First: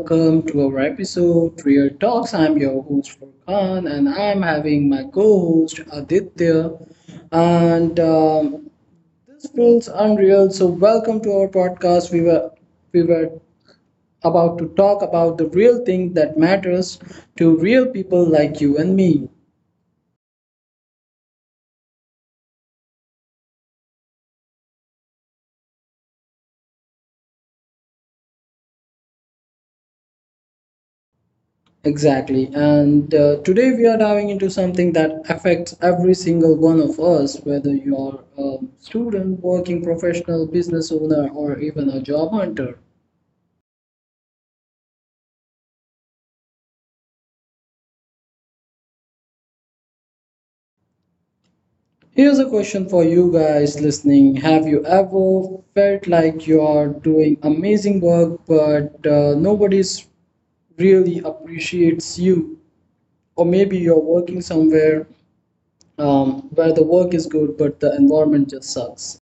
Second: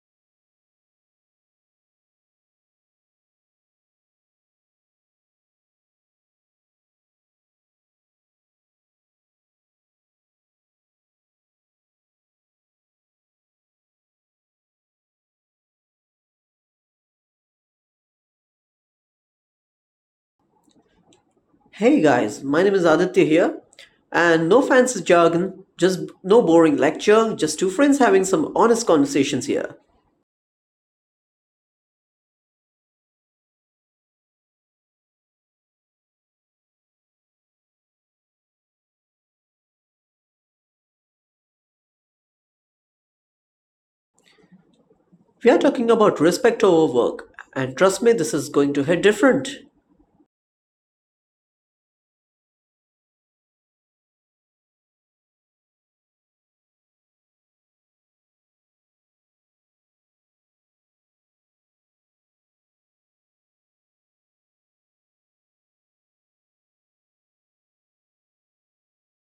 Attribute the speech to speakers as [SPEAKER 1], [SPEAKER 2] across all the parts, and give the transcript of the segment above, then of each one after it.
[SPEAKER 1] welcome to our episode Real Talks. I'm your host Furkan and I'm having my co-host Aditya and this feels unreal. So welcome to our podcast. We were about to talk about the real thing that matters to real people like you and me.
[SPEAKER 2] Hey guys, my name is Aditya here, and no fancy jargon, just no boring lecture, just two friends having some honest conversations here.
[SPEAKER 1] Exactly. And today we are diving into something that affects every single one of us, whether you are a student, working professional, business owner, or even a job hunter.
[SPEAKER 2] We are talking about respect over work, and trust me, this is going to hit different.
[SPEAKER 1] Here's a question for you guys listening. Have you ever felt like you are doing amazing work, but nobody's really appreciates you, or maybe you're working somewhere, where the work is good but the environment just sucks.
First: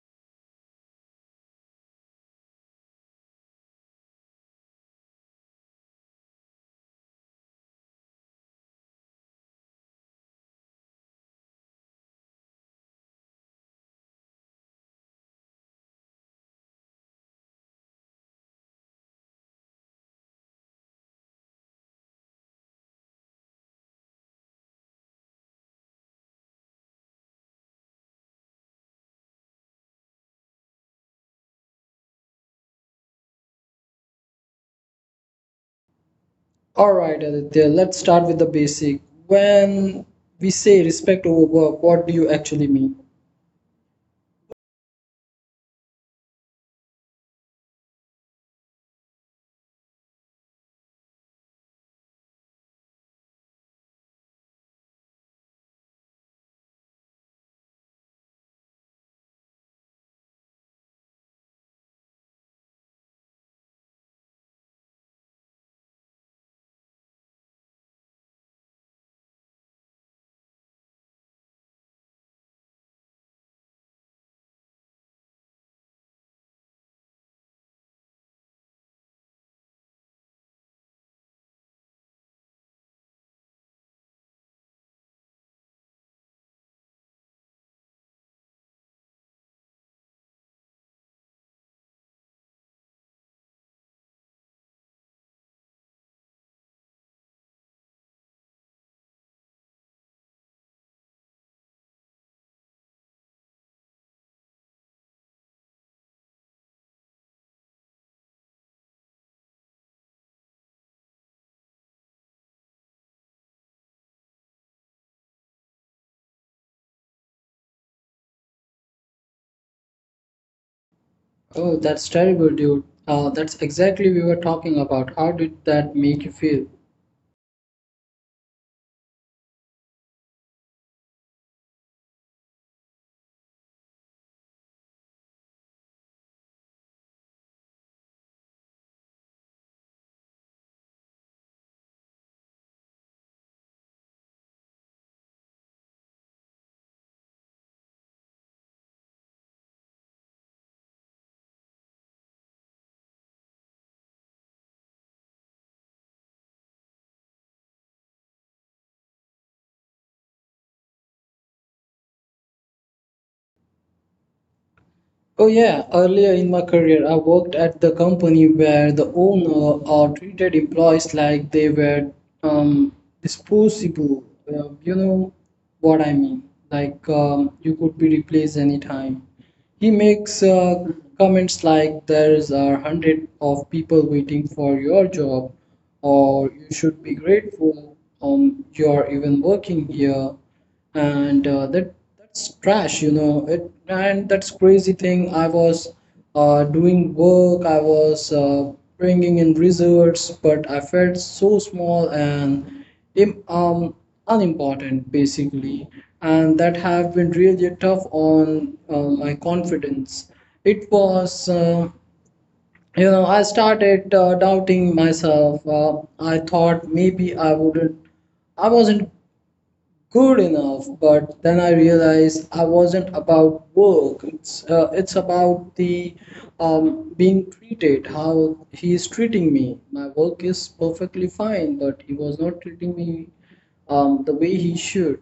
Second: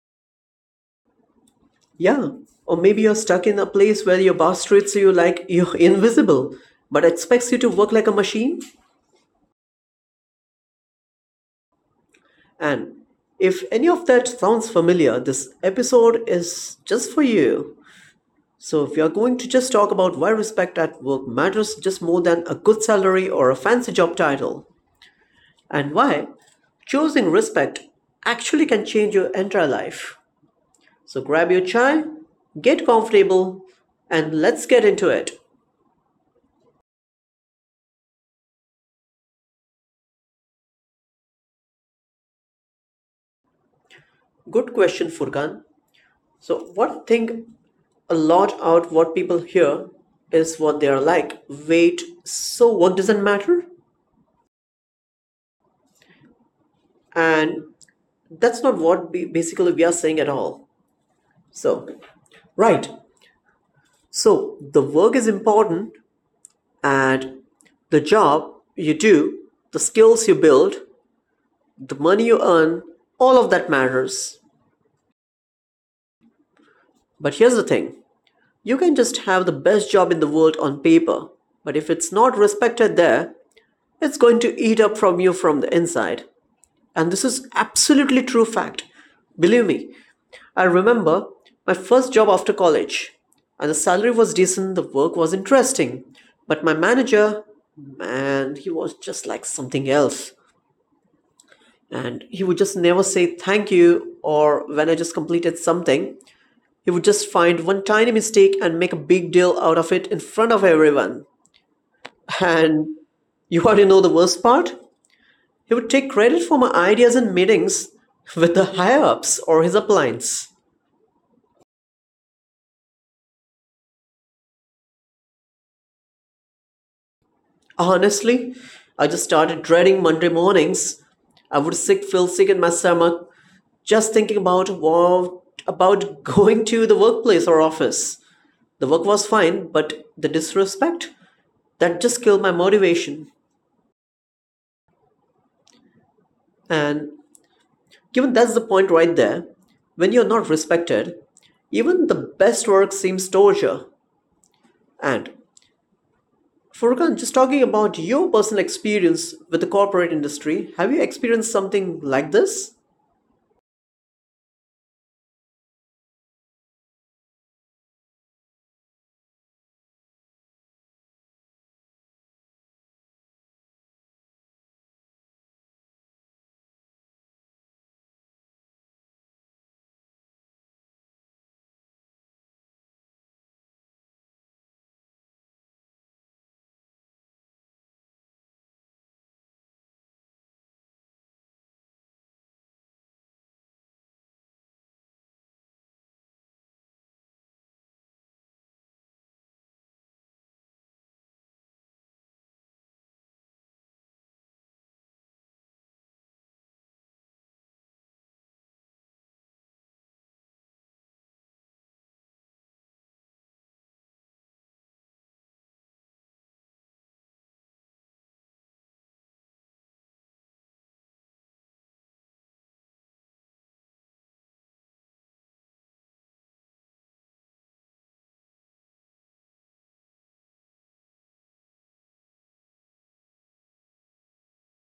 [SPEAKER 2] Yeah, or maybe you're stuck in a place where your boss treats you like you're invisible, but expects you to work like a machine. And if any of that sounds familiar, this episode is just for you. So, if you're going to just talk about why respect at work matters just more than a good salary or a fancy job title, and why choosing respect actually can change your entire life. So, grab your chai, get comfortable, and let's get into it.
[SPEAKER 1] All right, Aditya, let's start with the basic. When we say respect over work, what do you actually mean?
[SPEAKER 2] Good question, Furkan. So, what I think a lot out what people hear is what they are like. Wait, so work doesn't matter? And that's not what we, basically we are saying at all. So, right. So the work is important and the job you do, the skills you build, the money you earn, all of that matters. But here's the thing, you can just have the best job in the world on paper, but if it's not respected there, it's going to eat up from you from the inside. And this is absolutely true fact. Believe me, I remember my first job after college, and the salary was decent, the work was interesting, but my manager, man, he was just like something else. And he would just never say thank you, or when I just completed something, he would just find one tiny mistake and make a big deal out of it in front of everyone. And you already know the worst part? He would take credit for my ideas in meetings with the higher ups or his appliance.
[SPEAKER 1] Oh, that's terrible, dude. That's exactly we were talking about. How did that make you feel?
[SPEAKER 2] Honestly, I just started dreading Monday mornings. I would sick feel sick in my stomach just thinking about what, about going to the workplace or office. The work was fine, but the disrespect that just killed my motivation. And given that's the point right there, when you're not respected, even the best work seems torture. And Furkan, just talking about your personal experience with the corporate industry, have you experienced something like this?
[SPEAKER 1] Oh yeah, earlier in my career, I worked at the company where the owner treated employees like they were, um, disposable. You know what I mean? Like, you could be replaced anytime. He makes comments like there's a hundred of people waiting for your job, or you should be grateful you're even working here. And that's trash, you know it, and that's crazy thing. I was doing work. I was bringing in results, but I felt so small and im- um, unimportant basically, and that have been really tough on my confidence. It was, you know, I started doubting myself. I thought maybe I wasn't good enough, but then I realized I wasn't about work. It's about the, being treated how he is treating me. My work is perfectly fine, but he was not treating me, the way he should.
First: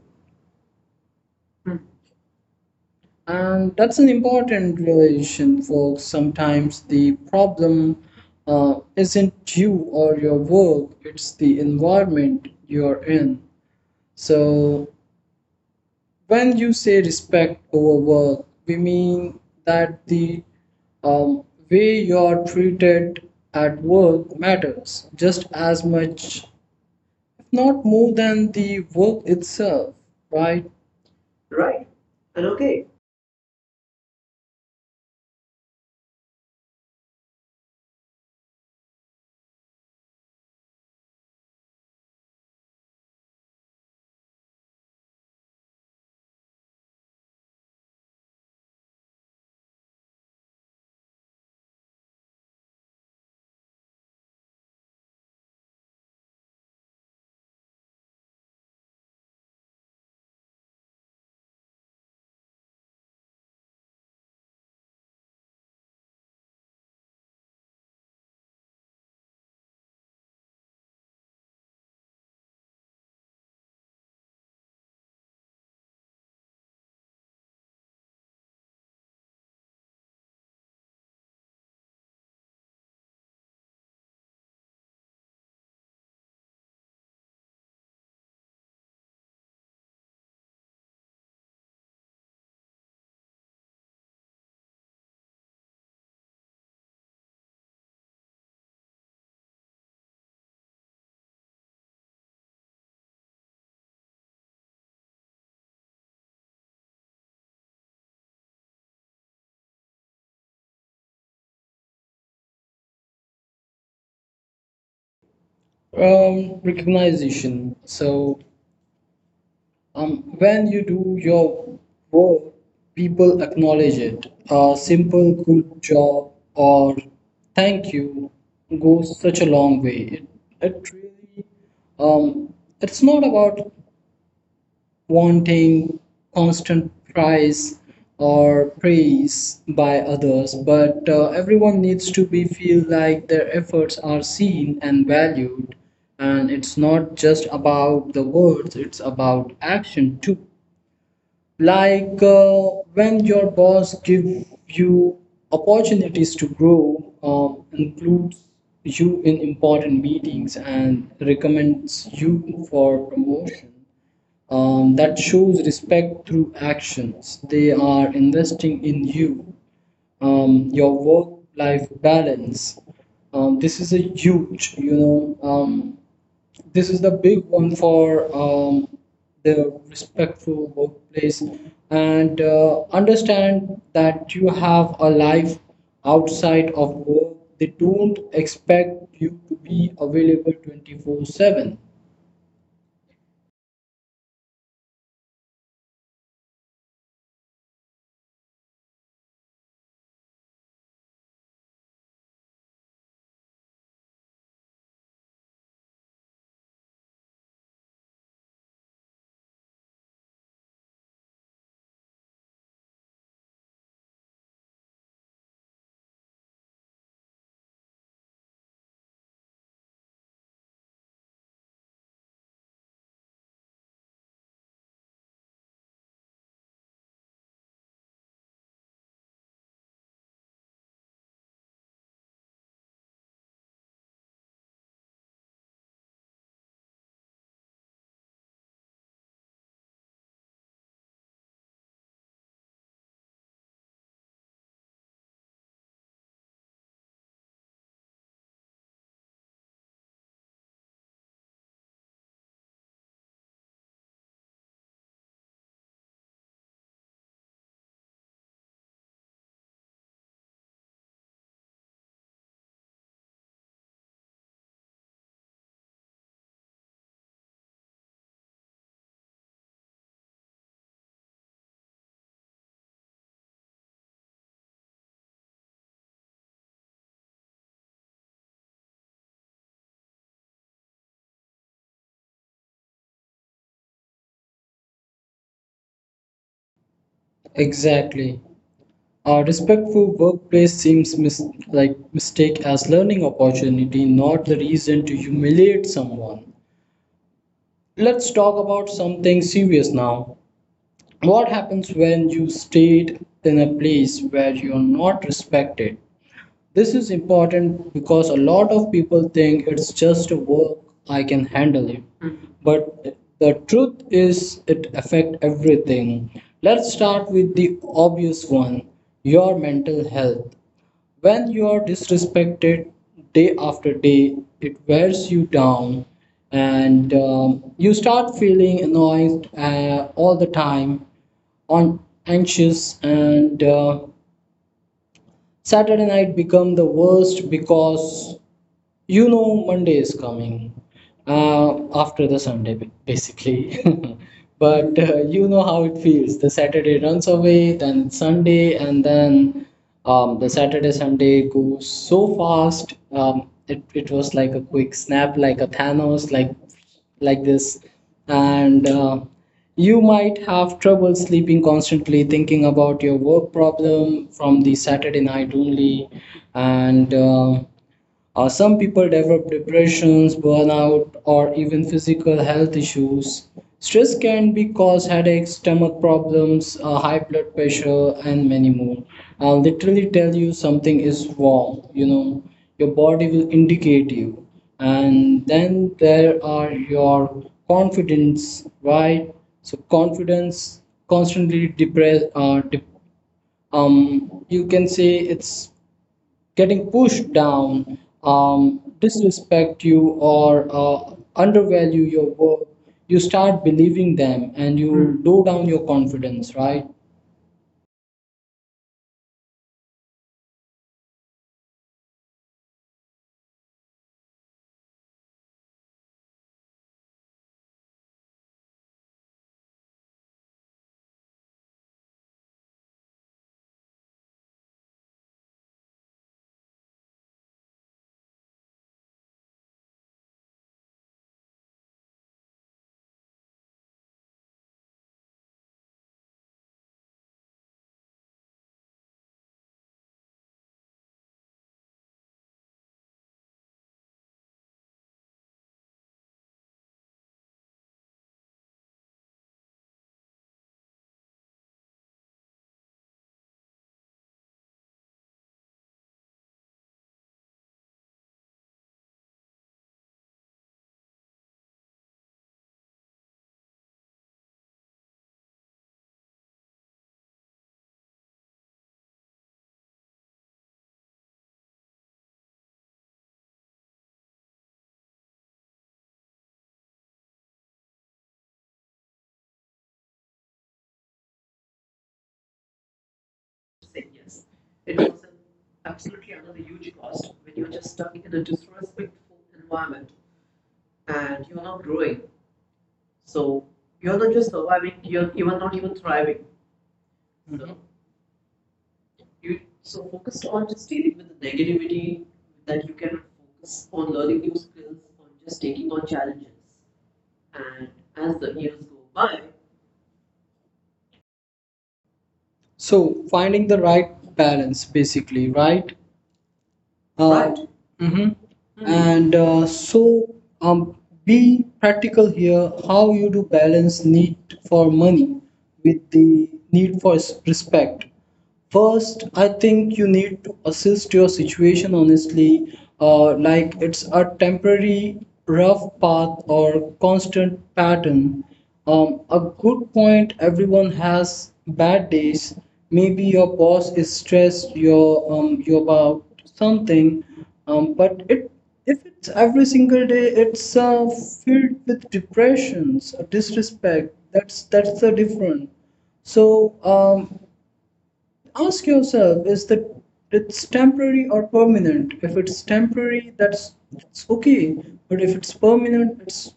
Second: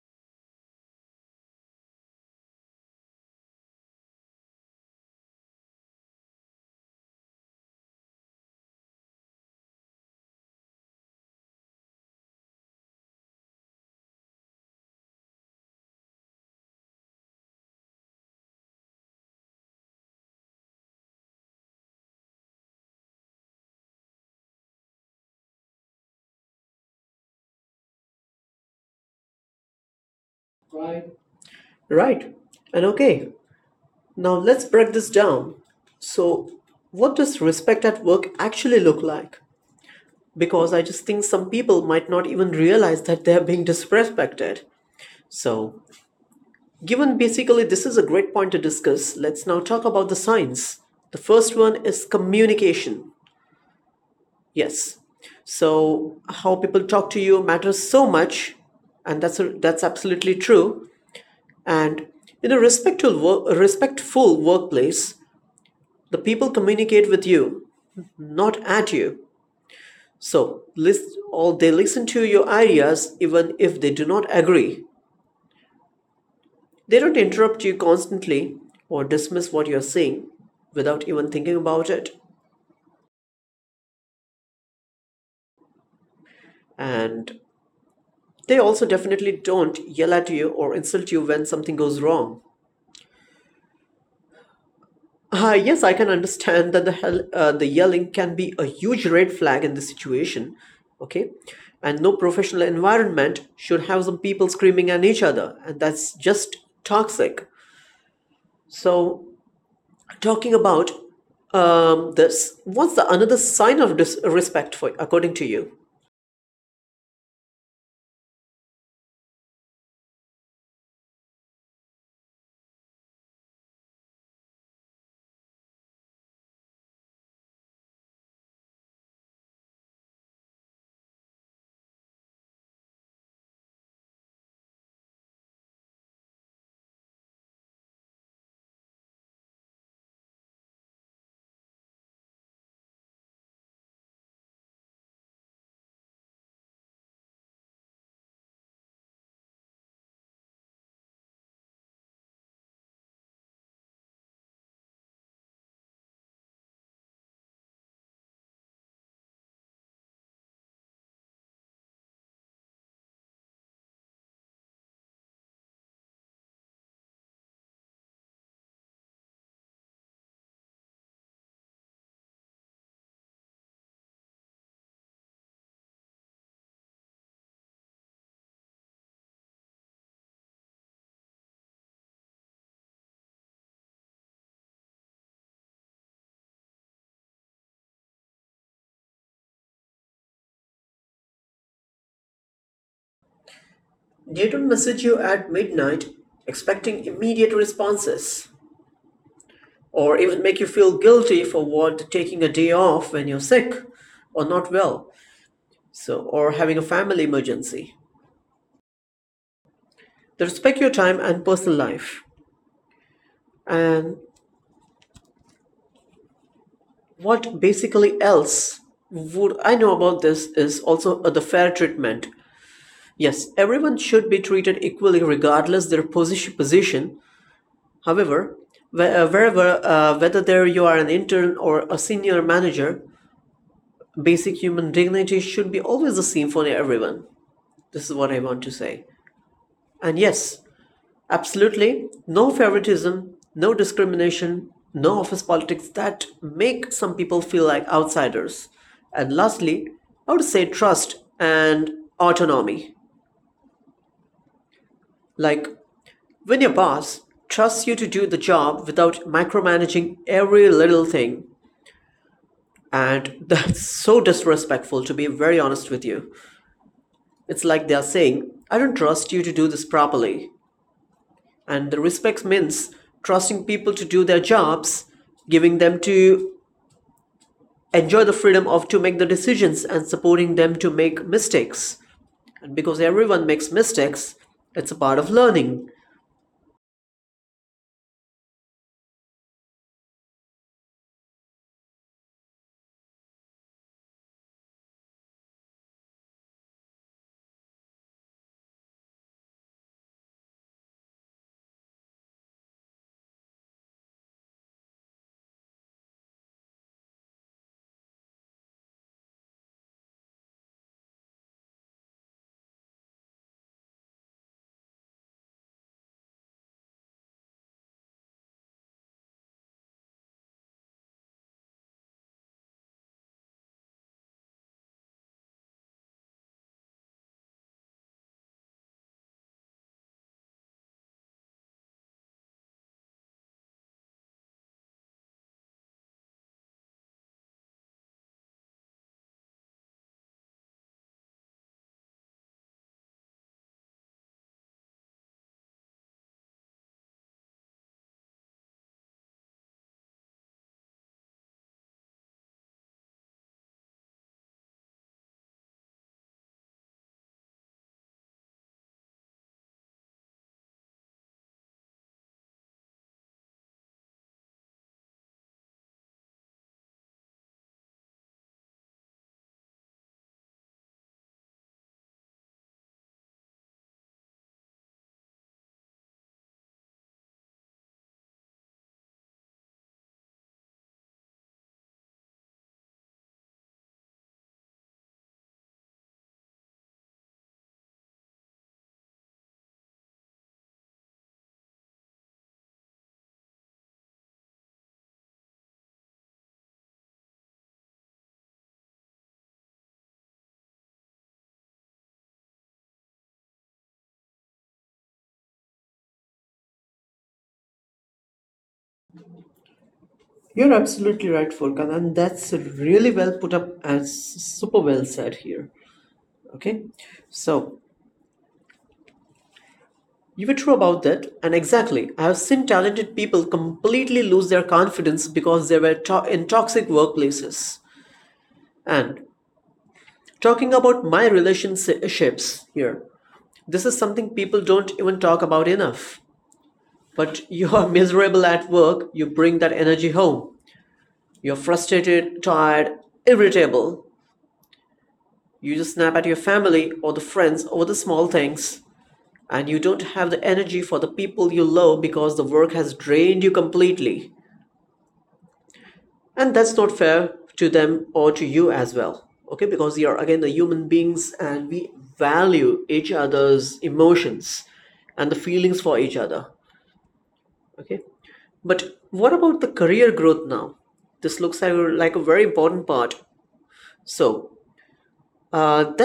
[SPEAKER 1] And that's an important realization, folks. Sometimes the problem isn't you or your work, it's the environment you're in. So when you say respect over work, we mean that the, um, way you're treated at work matters just as much, if not more than the work itself, right? Right.
[SPEAKER 2] Right.
[SPEAKER 1] And okay.
[SPEAKER 2] And okay, now let's break this down. So, what does respect at work actually look like? Because I just think some people might not even realize that they're being disrespected. So, given basically this is a great point to discuss, let's now talk about the signs. The first one is communication. Yes. So, how people talk to you matters so much, and that's absolutely true. And in a respectful a respectful workplace, the people communicate with you, not at you. So, list or they listen to your ideas even if they do not agree. They don't interrupt you constantly or dismiss what you're saying without even thinking about it. And they also definitely don't yell at you or insult you when something goes wrong. Yes, I can understand that the hell, the yelling can be a huge red flag in this situation. Okay, and no professional environment should have some people screaming at each other, and that's just toxic. So, talking about this, what's the another sign of disrespect for according to you?
[SPEAKER 1] Recognition. So, when you do your work, people acknowledge it. A simple good job or thank you goes such a long way. It really, um, it's not about wanting constant prize or praise by others, but everyone needs to be feel like their efforts are seen and valued. And it's not just about the words, it's about action too, like when your boss give you opportunities to grow, includes you in important meetings and recommends you for promotion, that shows respect through actions. They are investing in you. Your work life balance, this is a huge you know this is the big one for, the respectful workplace. And understand that you have a life outside of work. They don't expect you to be available 24/7.
[SPEAKER 2] They don't message you at midnight, expecting immediate responses, or even make you feel guilty for what taking a day off when you're sick or not well, so or having a family emergency. They respect your time and personal life. And what basically else would I know about, this is also the fair treatment. Yes, everyone should be treated equally regardless their position position. However, wherever, whether there you are an intern or a senior manager, basic human dignity should be always the same for everyone. This is what I want to say. And yes. Absolutely. No favoritism, no discrimination, no office politics that make some people feel like outsiders. And lastly, I would say trust and autonomy. Like when your boss trusts you to do the job without micromanaging every little thing. And that's so disrespectful, to be very honest with you. It's like they're saying, I don't trust you to do this properly. And the respect means trusting people to do their jobs, giving them to enjoy the freedom of to make the decisions and supporting them to make mistakes. And because everyone makes mistakes, it's a part of learning.
[SPEAKER 1] Exactly. A respectful workplace seems like mistake as learning opportunity, not the reason to humiliate someone. Let's talk about something serious now. What happens when you stayed in a place where you are not respected? This is important because a lot of people think it's just a work, I can handle it. But the truth is it affects everything. Let's start with the obvious one, your mental health. When you are disrespected day after day, it wears you down, and you start feeling annoyed all the time, on anxious, and Saturday night become the worst because you know Monday is coming after the Sunday, basically. But you know how it feels. The Saturday runs away, then Sunday, and then, the Saturday Sunday goes so fast. It was like a quick snap, like a Thanos, like this. And you might have trouble sleeping, constantly thinking about your work problem from the Saturday night only. And Some people develop depressions, burnout, or even physical health issues. Stress can be cause headaches, stomach problems, high blood pressure, and many more. I'll literally tell you something is wrong, you know. Your body will indicate you. And then there are your confidence, right? So confidence constantly depressed, you can say it's getting pushed down. Disrespect you, or undervalue your work, you start believing them and you, Hmm, low down your confidence, right?
[SPEAKER 2] You're absolutely right, Furkan, and that's really well put up and super well said here. Okay, so you were true about that. And exactly, I have seen talented people completely lose their confidence because they were in toxic workplaces. And talking about my relationships here, this is something people don't even talk about enough. But you're miserable at work, you bring that energy home. You're frustrated, tired, irritable. You just snap at your family or the friends over the small things. And you don't have the energy for the people you love because the work has drained you completely. And that's not fair to them or to you as well. Okay, because we are again the human beings and we value each other's emotions and the feelings for each other. Okay, but what about the career growth now? This looks like a very important part. So, uh,
[SPEAKER 1] Saying yes. It was absolutely another huge cost when you're just stuck in a disrespectful environment, and you're not growing. So you're not just surviving, you're even not even thriving. Mm-hmm. So you so focused on just dealing with the negativity that you cannot focus on learning new skills, on just taking on challenges. And as the years go by, so finding the right balance, basically, right? Right. Mm. and So, um, be practical here. How you do balance need for money with the need for respect? First, I think you need to assist your situation honestly, like it's a temporary rough path or constant pattern. A good point. Everyone has bad days. Maybe your boss is stressed. You're you about something. But it, if it's every single day, it's filled with depressions, disrespect. That's the difference. So, ask yourself, is that it's temporary or permanent? If it's temporary, that's it's okay, but if it's permanent, it